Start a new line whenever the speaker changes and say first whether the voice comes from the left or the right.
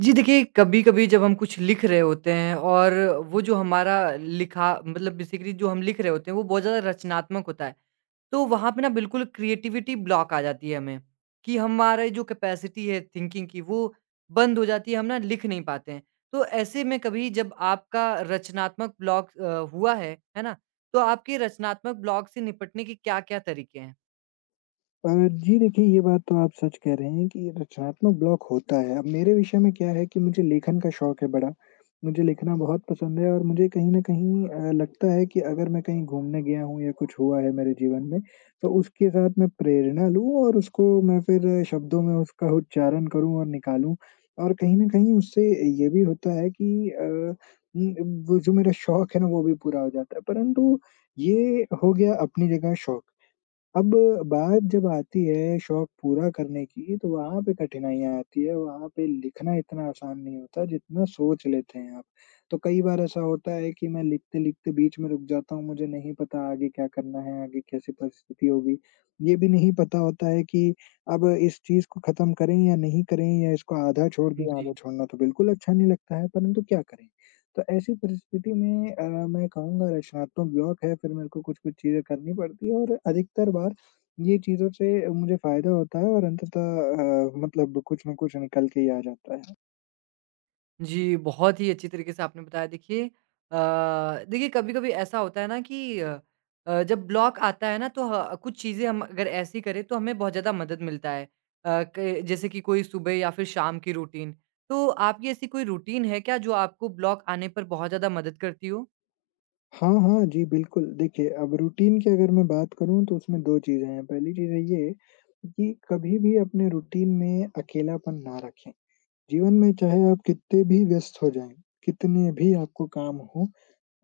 right: जी देखिए, कभी-कभी जब हम कुछ लिख रहे होते हैं और वो जो हमारा लिखा मतलब बेसिकली जो हम लिख रहे होते हैं वो बहुत ज़्यादा रचनात्मक होता है। तो वहाँ पे ना बिल्कुल क्रिएटिविटी ब्लॉक आ जाती है हमें, कि हमारी जो कैपेसिटी है थिंकिंग की वो बंद हो जाती है, हम ना लिख नहीं पाते हैं। तो ऐसे में कभी जब आपका रचनात्मक ब्लॉक हुआ है ना? तो आपके रचनात्मक ब्लॉक से निपटने के क्या-क्या तरीके हैं?
left: अ, जी देखिए, ये बात तो आप सच कह रहे हैं कि रचनात्मक ब्लॉक होता है। अब मेरे विषय में क्या है कि मुझे लेखन का शौक है बड़ा, मुझे लिखना बहुत पसंद है और मुझे कहीं न कहीं लगता है कि अगर मैं कहीं घूमने गया हूँ या कुछ हुआ है मेरे जीवन में, तो उसके साथ मैं प्रेरणा लूँ और उसको मैं फिर शब्दों में उसका उच्चारण करूँ और निकालूँ। और कहीं न कहीं उससे ये भी होता है कि वो जो मेरा शौक है ना, वो भी पूरा हो जाता है। परंतु ये हो गया अपनी जगह शौक। अब बात जब आती है शौक पूरा करने की, तो वहाँ पे कठिनाइयाँ आती है, वहाँ पे लिखना इतना आसान नहीं होता जितना सोच लेते हैं आप। तो कई बार ऐसा होता है कि मैं लिखते-लिखते बीच में रुक जाता हूँ, मुझे नहीं पता आगे क्या करना है, आगे कैसी परिस्थिति होगी। ये भी नहीं पता होता है कि अब इस चीज़ को खत्म करें या नहीं करें या इसको आधा छोड़ दें, आधा
right: जी।
left: छोड़ना तो बिल्कुल अच्छा नहीं लगता है, परंतु क्या करें? तो ऐसी परिस्थिति में मैं कहूँगा रचनात्मक ब्लॉक है, फिर मेरे को कुछ-कुछ चीज़ें करनी पड़ती है और अधिकतर बार ये चीज़ों से मुझे फ़ायदा होता है और अंततः मतलब कुछ न कुछ निकल के ही आ जाता है।
right: जी, बहुत ही अच्छी तरीके से आपने बताया। देखिए अ, देखिए कभी-कभी ऐसा होता है ना कि जब ब्लॉक आता है ना तो ह कुछ चीज़ें हम अगर ऐसी करें तो हमें बहुत ज़्यादा मदद मिलता है। क जैसे कि कोई सुबह या फिर शाम की रूटीन। तो आपकी ऐसी कोई रूटीन है क्या जो आपको ब्लॉक आने पर बहुत ज़्यादा मदद करती हो?
left: हाँ, हाँ, जी, बिल्कुल। देखिए, अब रूटीन की अगर मैं बात करूँ तो उसमें 2 चीज़ें हैं। पहली चीज़ है ये कि कभी भी अपने रूटीन में अकेलापन ना रखें। जीवन में चाहे आप कितने भी व्यस्त हो जाएँ, कितने भी आपको काम हों,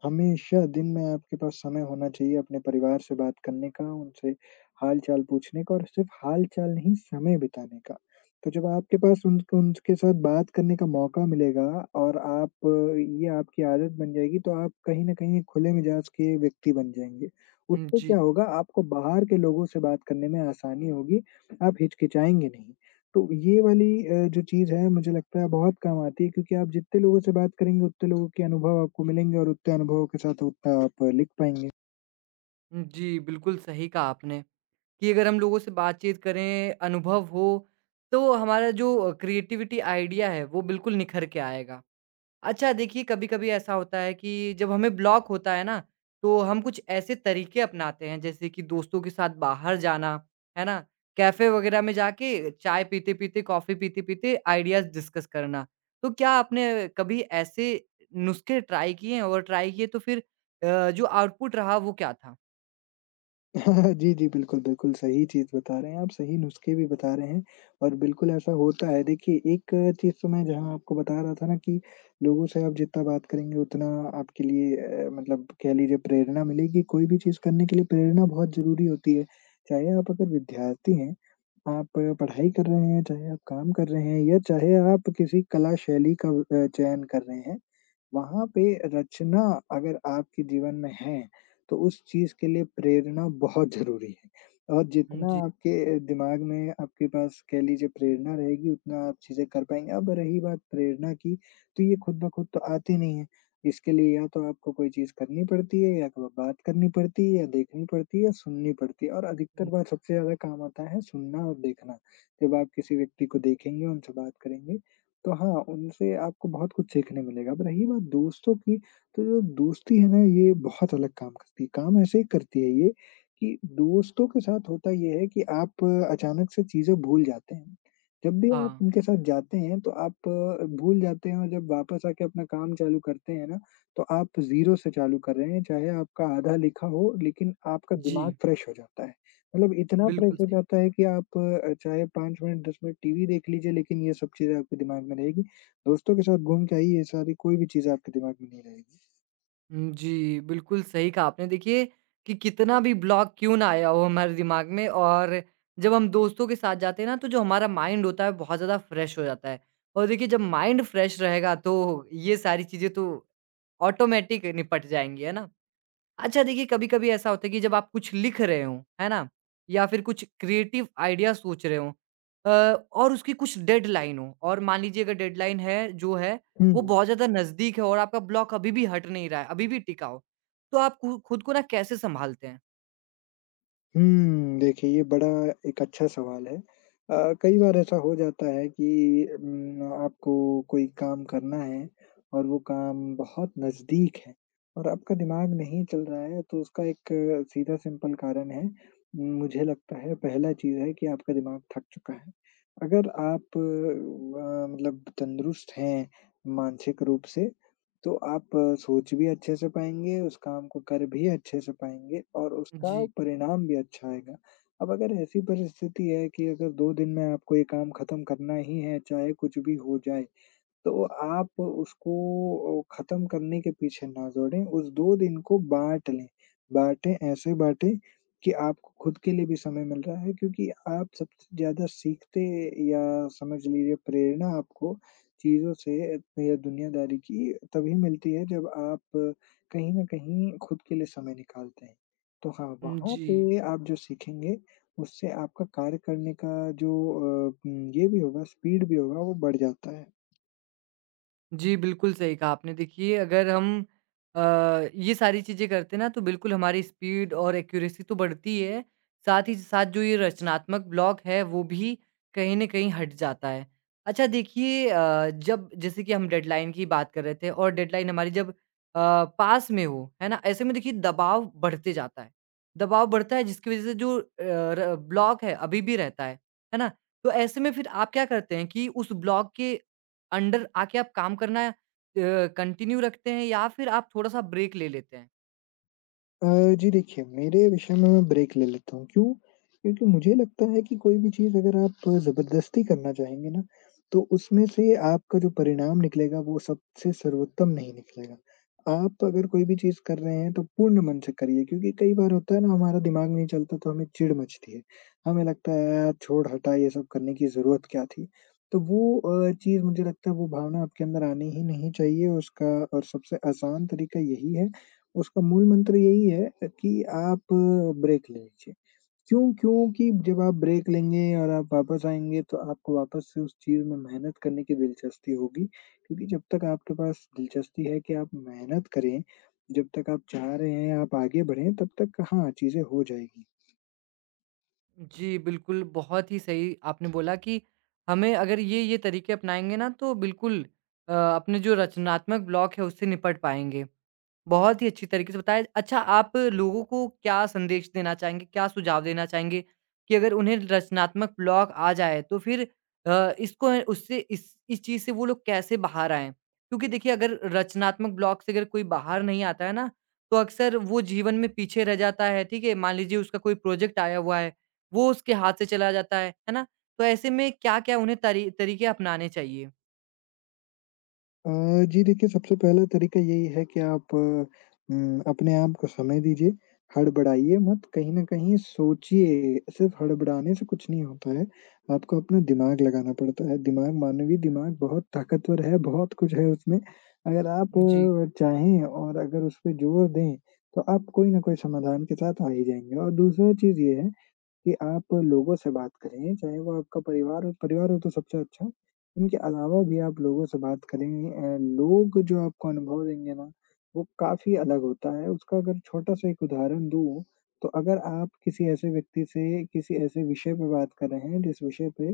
left: हमेशा दिन में आपके पास समय होना चाहिए अपने परिवार से बात करने का, उनसे हाल-चाल पूछने का और सिर्फ़ हाल-चाल नहीं, समय बिताने का। तो जब आपके पास उनको उनके साथ बात करने का मौका मिलेगा और आप ये आपकी आदत बन जाएगी, तो आप कहीं न कहीं एक खुले मिजाज के व्यक्ति बन जाएँगे। उससे
right: जी।
left: क्या होगा, आपको बाहर के लोगों से बात करने में आसानी होगी, आप हिचकिचाएँगे नहीं। तो ये वाली जो चीज़ है मुझे लगता है बहुत काम आती है क्योंकि आप जितने लोगों से बात करेंगे उतने लोगों के अनुभव आपको मिलेंगे और उतने अनुभवों के साथ उतना आप लिख पाएँगे।
right: जी, बिल्कुल सही कहा आपने कि अगर हम लोगों से बातचीत करें, अनुभव हो, तो हमारा जो क्रिएटिविटी आइडिया है वो बिल्कुल निखर के आएगा। अच्छा देखिए, कभी-कभी ऐसा होता है कि जब हमें ब्लॉक होता है ना, तो हम कुछ ऐसे तरीके अपनाते हैं जैसे कि दोस्तों के साथ बाहर जाना, है ना? कैफ़े वग़ैरह में जाके चाय पीते-पीते, कॉफ़ी पीते-पीते आइडियाज़ डिस्कस करना। तो क्या आपने कभी ऐसे नुस्खे ट्राई किए हैं और ट्राई किए तो फिर जो आउटपुट रहा वो क्या था?
left: जी, जी, बिल्कुल, बिल्कुल सही चीज़ बता रहे हैं आप, सही नुस्खे भी बता रहे हैं और बिल्कुल ऐसा होता है। देखिए एक चीज़ तो मैं जहाँ आपको बता रहा था ना कि लोगों से आप जितना बात करेंगे उतना आपके लिए मतलब कह लीजिए प्रेरणा मिलेगी। कोई भी चीज़ करने के लिए प्रेरणा बहुत ज़रूरी होती है। चाहे आप अगर विद्यार्थी हैं आप पढ़ाई कर रहे हैं, चाहे आप काम कर रहे हैं या चाहे आप किसी कला शैली का चयन कर रहे हैं, वहाँ पे रचना अगर आपके जीवन में है, तो उस चीज़ के लिए प्रेरणा बहुत ज़रूरी है और
right: हुँ,
left: जितना
right: जी।
left: आपके दिमाग में आपके पास कह लीजिए प्रेरणा रहेगी, उतना आप चीज़ें कर पाएँगे। अब रही बात प्रेरणा की, तो ये खुद ब खुद तो आती नहीं है। इसके लिए या तो आपको कोई चीज़ करनी पड़ती है या तो बात करनी पड़ती है या देखनी पड़ती है या सुननी पड़ती है और अधिकतर
right: हुँ,
left: बार सबसे ज़्यादा काम आता है सुनना और देखना। जब आप किसी व्यक्ति को देखेंगे, उनसे बात करेंगे, तो हाँ, उनसे आपको बहुत कुछ सीखने मिलेगा। अब रही बात दोस्तों की, तो जो दोस्ती है ना ये बहुत अलग काम करती है। काम ऐसे ही करती है ये कि दोस्तों के साथ होता ये है कि आप अचानक से चीज़ें भूल जाते हैं। जब भी आप
right: हाँ।
left: उनके साथ जाते हैं तो आप भूल जाते हैं और जब वापस आके अपना काम चालू करते हैं ना, तो आप ज़ीरो से चालू कर रहे हैं, चाहे आपका आधा लिखा हो लेकिन आपका दिमाग
right: जी,
left: फ्रेश हो जाता है। मतलब इतना फ्रेश
right: बिल्कुल
left: हो
right: सही।
left: जाता है कि आप चाहे 5 मिनट 10 मिनट टीवी देख लीजिए लेकिन ये सब चीज़ें आपके दिमाग में रहेगी। दोस्तों के साथ घूम के आइए ये सारी कोई भी चीज़ आपके दिमाग में नहीं रहेगी।
right: हुँ, जी, बिल्कुल सही कहा आपने। देखिए कि कितना भी ब्लॉक क्यों ना आया हो हमारे दिमाग में और जब हम दोस्तों के साथ जाते हैं ना, तो जो हमारा माइंड होता है, बहुत ज़्यादा फ्रेश हो जाता है। और देखिए जब माइंड फ्रेश रहेगा, तो ये सारी चीज़ें तो ऑटोमेटिक निपट जाएँगी, है ना? अच्छा देखिए, कभी-कभी ऐसा होता है कि जब आप कुछ लिख रहे हो, है ना? या फिर कुछ क्रिएटिव आइडिया सोच रहे हो अ, और उसकी कुछ डेडलाइन हो और मान लीजिए अगर डेडलाइन है, जो है,
left: हुँ,
right: वो
left: हुँ।
right: बहुत ज़्यादा नज़दीक है और आपका ब्लॉक अभी भी हट नहीं रहा है, अभी भी टिका हो, तो आप खु खुद को ना कैसे सँभालते हैं?
left: हुँ, देखिए ये बड़ा एक अच्छा सवाल है। कई बार ऐसा हो जाता है कि आपको कोई काम करना है और वो काम बहुत नज़दीक है और आपका दिमाग नहीं चल रहा है तो उसका एक सीधा सिंपल कारण है, मुझे लगता है पहला चीज़ है कि आपका दिमाग थक चुका है। अगर आप मतलब तंदुरुस्त हैं मानसिक रूप से तो आप सोच भी अच्छे से पाएँगे, उस काम को कर भी अच्छे से पाएँगे और उसका
right: जी।
left: परिणाम भी अच्छा आएगा। अब अगर ऐसी परिस्थिति है कि अगर 2 दिन में आपको ये काम खत्म करना ही है, चाहे कुछ भी हो जाए, तो आप उसको ख़त्म करने के पीछे ना दौड़ें, उस 2 दिन को बाँट लें। बाँटें, ऐसे बाँटें कि आपको खुद के लिए भी समय मिल रहा है क्योंकि आप सबसे ज़्यादा सीखते या समझ लीजिए प्रेरणा आपको चीज़ों से या दुनियादारी की तभी मिलती है जब आप कहीं न कहीं खुद के लिए समय निकालते हैं। तो हाँ,
right: हुँ,
left: वहाँ
right: जी।
left: पे आप जो सीखेंगे उससे आपका कार्य करने का जो ये भी होगा स्पीड भी होगा वो बढ़ जाता है।
right: जी, बिल्कुल सही कहा आपने। देखिए अगर हम अ, ये सारी चीज़ें करते हैं ना तो बिल्कुल हमारी स्पीड और एक्यूरेसी तो बढ़ती है, साथ ही साथ जो ये रचनात्मक ब्लॉक है वो भी कहीं न कहीं हट जाता है। अच्छा देखिए जब जैसे कि हम डेडलाइन की बात कर रहे थे और डेडलाइन हमारी जब पास में हो, है ना? ऐसे में देखिए दबाव बढ़ते जाता है। दबाव बढ़ता है जिसकी वज़ह से जो र ब्लॉक है अभी भी रहता है ना? तो ऐसे में फिर आप क्या करते हैं कि उस ब्लॉक के अंडर आके आप काम करना कंटिन्यू रखते हैं या फिर आप थोड़ा-सा ब्रेक ले लेते हैं?
left: अ, जी देखिए, मेरे विषय में मैं ब्रेक ले लेता हूँ, क्यों? क्योंकि मुझे लगता है कि कोई भी चीज़ अगर आप ज़बरदस्ती करना चाहेंगे ना, तो उसमें से आपका जो परिणाम निकलेगा वो सबसे सर्वोत्तम नहीं निकलेगा। आप अगर कोई भी चीज़ कर रहे हैं तो पूर्ण मन से करिए क्योंकि कई बार होता है ना हमारा दिमाग नहीं चलता तो हमें चिढ़ मचती है। हमें लगता है यार छोड़ हटा ये सब करने की ज़रूरत क्या थी? तो वो चीज़ मुझे लगता है वो भावना आपके अंदर आनी ही नहीं चाहिए उसका और सबसे आसान तरीका यही है उसका मूल मंत्र यही है कि आप ब्रेक ले लीजिए। क्यों? क्योंकि जब आप ब्रेक लेंगे और आप वापस आएँगे तो आपको वापस से उस चीज़ में मेहनत करने की दिलचस्पी होगी, क्योंकि जब तक आपके पास दिलचस्पी है कि आप मेहनत करें, जब तक आप चाह रहे हैं, आप आगे बढ़ें, तब तक हाँ, चीज़ें हो जाएगी।
right: जी, बिल्कुल, बहुत ही सही आपने बोला कि हमें अगर ये, ये तरीके अपनाएँगे ना तो बिल्कुल अपने जो रचनात्मक ब्लॉक है उससे निपट पाएँगे। बहुत ही अच्छी तरीके से बताया। अच्छा आप लोगों को क्या संदेश देना चाहेंगे, क्या सुझाव देना चाहेंगे कि अगर उन्हें रचनात्मक ब्लॉक आ जाए तो फिर इसको उससे इस चीज़ से वो लोग कैसे बाहर आएँ? क्योंकि देखिए अगर रचनात्मक ब्लॉक से अगर कोई बाहर नहीं आता है ना, तो अक्सर वो जीवन में पीछे रह जाता है, ठीक है? मान लीजिए उसका कोई प्रोजेक्ट आया हुआ है, वो उसके हाथ से चला जाता है ना? तो ऐसे में क्या-क्या उन्हें तरी तरीके अपनाने चाहिए?
left: अ, जी देखिए, सबसे पहला तरीका यही है कि आप अपने आप को समय दीजिए, हड़बड़ाइए मत, कहीं न कहीं सोचिए, सिर्फ़ हड़बड़ाने से कुछ नहीं होता है, आपको अपना दिमाग लगाना पड़ता है। दिमाग मानवीय दिमाग बहुत ताकतवर है, बहुत कुछ है उसमें। अगर आप
right: जी।
left: चाहें और अगर उस पे ज़ोर दें, तो आप कोई न कोई समाधान के साथ आ ही जाएँगे और दूसरा चीज़ ये है कि आप लोगों से बात करें, चाहे वो आपका परिवार हो तो सबसे अच्छा, उनके अलावा भी आप लोगों से बात करें लोग जो आपको अनुभव देंगे ना, वो काफ़ी अलग होता है। उसका अगर छोटा-सा एक उदाहरण दूँ, तो अगर आप किसी ऐसे व्यक्ति से किसी ऐसे विषय पे बात कर रहे हैं, जिस विषय पे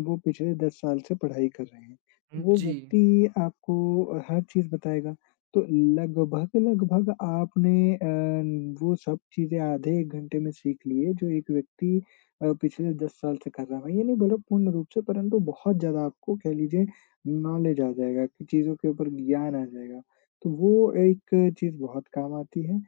left: वो पिछले 10 साल से पढ़ाई कर रहे हैं, तो वो
right: जी।
left: व्यक्ति आपको हर चीज़ बताएगा। तो लगभग-लगभग आपने वो सब चीज़ें आधे 1 घंटे में सीख ली है, जो एक व्यक्ति पिछले 10 साल से कर रहा है। मैं ये नहीं बोल रहा पूर्ण रूप से, परंतु बहुत ज़्यादा आपको कह लीजिए नॉलेज आ जाएगा कि चीज़ों के ऊपर ज्ञान आ जाएगा। तो वो एक चीज़ बहुत काम आती है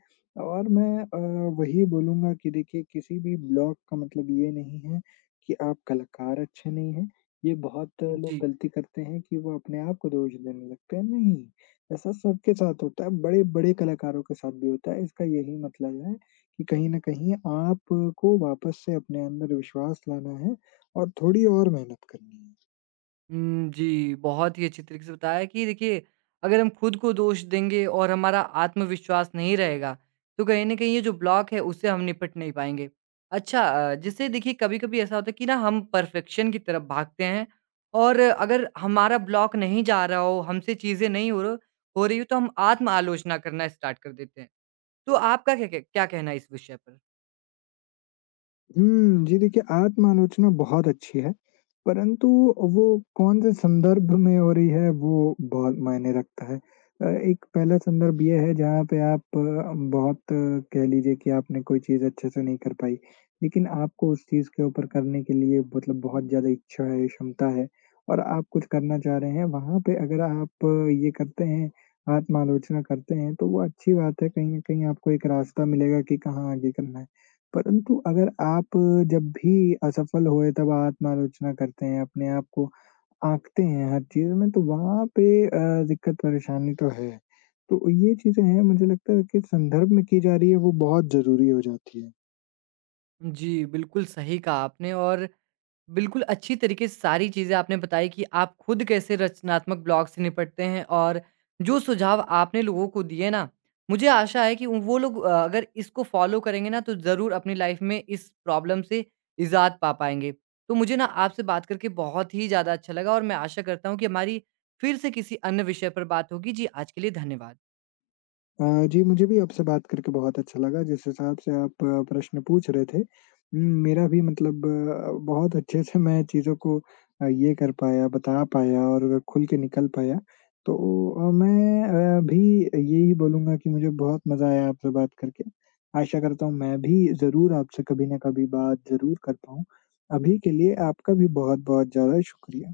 left: और मैं वही बोलूँगा कि देखिए किसी भी ब्लॉक का मतलब ये नहीं है कि आप कलाकार अच्छे नहीं हैं। ये बहुत लोग
right: जी।
left: गलती करते हैं कि वो अपने आप को दोष देने लगते हैं, नहीं। ऐसा सबके साथ होता है, बड़े-बड़े कलाकारों के साथ भी होता है, इसका यही मतलब है कि कहीं न कहीं आपको वापस से अपने अंदर विश्वास लाना है और थोड़ी और मेहनत करनी है।
right: हुँ, जी, बहुत ही अच्छी तरीके से बताया कि देखिए, अगर हम खुद को दोष देंगे और हमारा आत्मविश्वास नहीं रहेगा, तो कहीं न कहीं ये जो ब्लॉक है, उससे हम निपट नहीं पाएँगे। अच्छा जैसे देखिए कभी-कभी ऐसा होता है कि ना हम परफ़ेक्शन की तरफ भागते हैं और अगर हमारा ब्लॉक नहीं जा रहा हो, हमसे चीज़ें नहीं हो र हो रही हो, तो हम आत्म-आलोचना करना स्टार्ट कर देते हैं। तो आपका क्या क क्या कहना है इस विषय पर?
left: हुँ, जी देखिए आत्म-आलोचना बहुत अच्छी है, परंतु वो कौन-से संदर्भ में हो रही है वो बहुत मायने रखता है। एक पहला संदर्भ ये है जहाँ पे आप बहुत अ, कह लीजिए कि आपने कोई चीज़ अच्छे से नहीं कर पाई, लेकिन आपको उस चीज़ के ऊपर करने के लिए मतलब बहुत ज़्यादा इच्छा है, क्षमता है और आप कुछ करना चाह रहे हैं, वहाँ पे अगर आप ये करते हैं, आत्म-आलोचना करते हैं तो वो अच्छी बात है, कहीं न कहीं आपको एक रास्ता मिलेगा कि कहाँ आगे करना है। परंतु अगर आप जब भी असफल हुए तब आत्म-आलोचना करते हैं, अपने आप को आँकते हैं हर चीज़ में तो वहाँ पे दिक्कत परेशानी तो है। तो ये चीज़ें हैं मुझे लगता है किस संदर्भ में की जा रही है वो बहुत ज़रूरी हो जाती है।
right: जी, बिल्कुल सही कहा आपने और बिल्कुल, अच्छी तरीके से सारी चीज़ें आपने बताई कि आप खुद कैसे रचनात्मक ब्लॉक से निपटते हैं और जो सुझाव आपने लोगों को दिए ना, मुझे आशा है कि उन- वो लोग अगर इसको फ़ॉलो करेंगे ना, तो ज़रूर अपनी लाइफ़ में इस प्रॉब्लम से निजात पा पाएँगे। तो मुझे ना आपसे बात करके बहुत ही ज़्यादा अच्छा लगा और मैं आशा करता हूँ कि हमारी फिर से किसी अन्य विषय पर बात होगी। जी, आज के लिए धन्यवाद।
left: अ, जी, मुझे भी आपसे बात करके बहुत अच्छा लगा, जिस हिसाब से आप प्रश्न पूछ रहे थे, मेरा भी मतलब बहुत अच्छे से मैं चीज़ों को ये कर पाया, बता पाया और खुल के निकल पाया। तो मैं भी यही बोलूँगा कि मुझे बहुत मज़ा आया आपसे बात करके। आशा करता हूँ मैं भी ज़रूर आपसे कभी न कभी बात ज़रूर कर पाऊँ। अभी के लिए आपका भी बहुत-बहुत ज़्यादा शुक्रिया।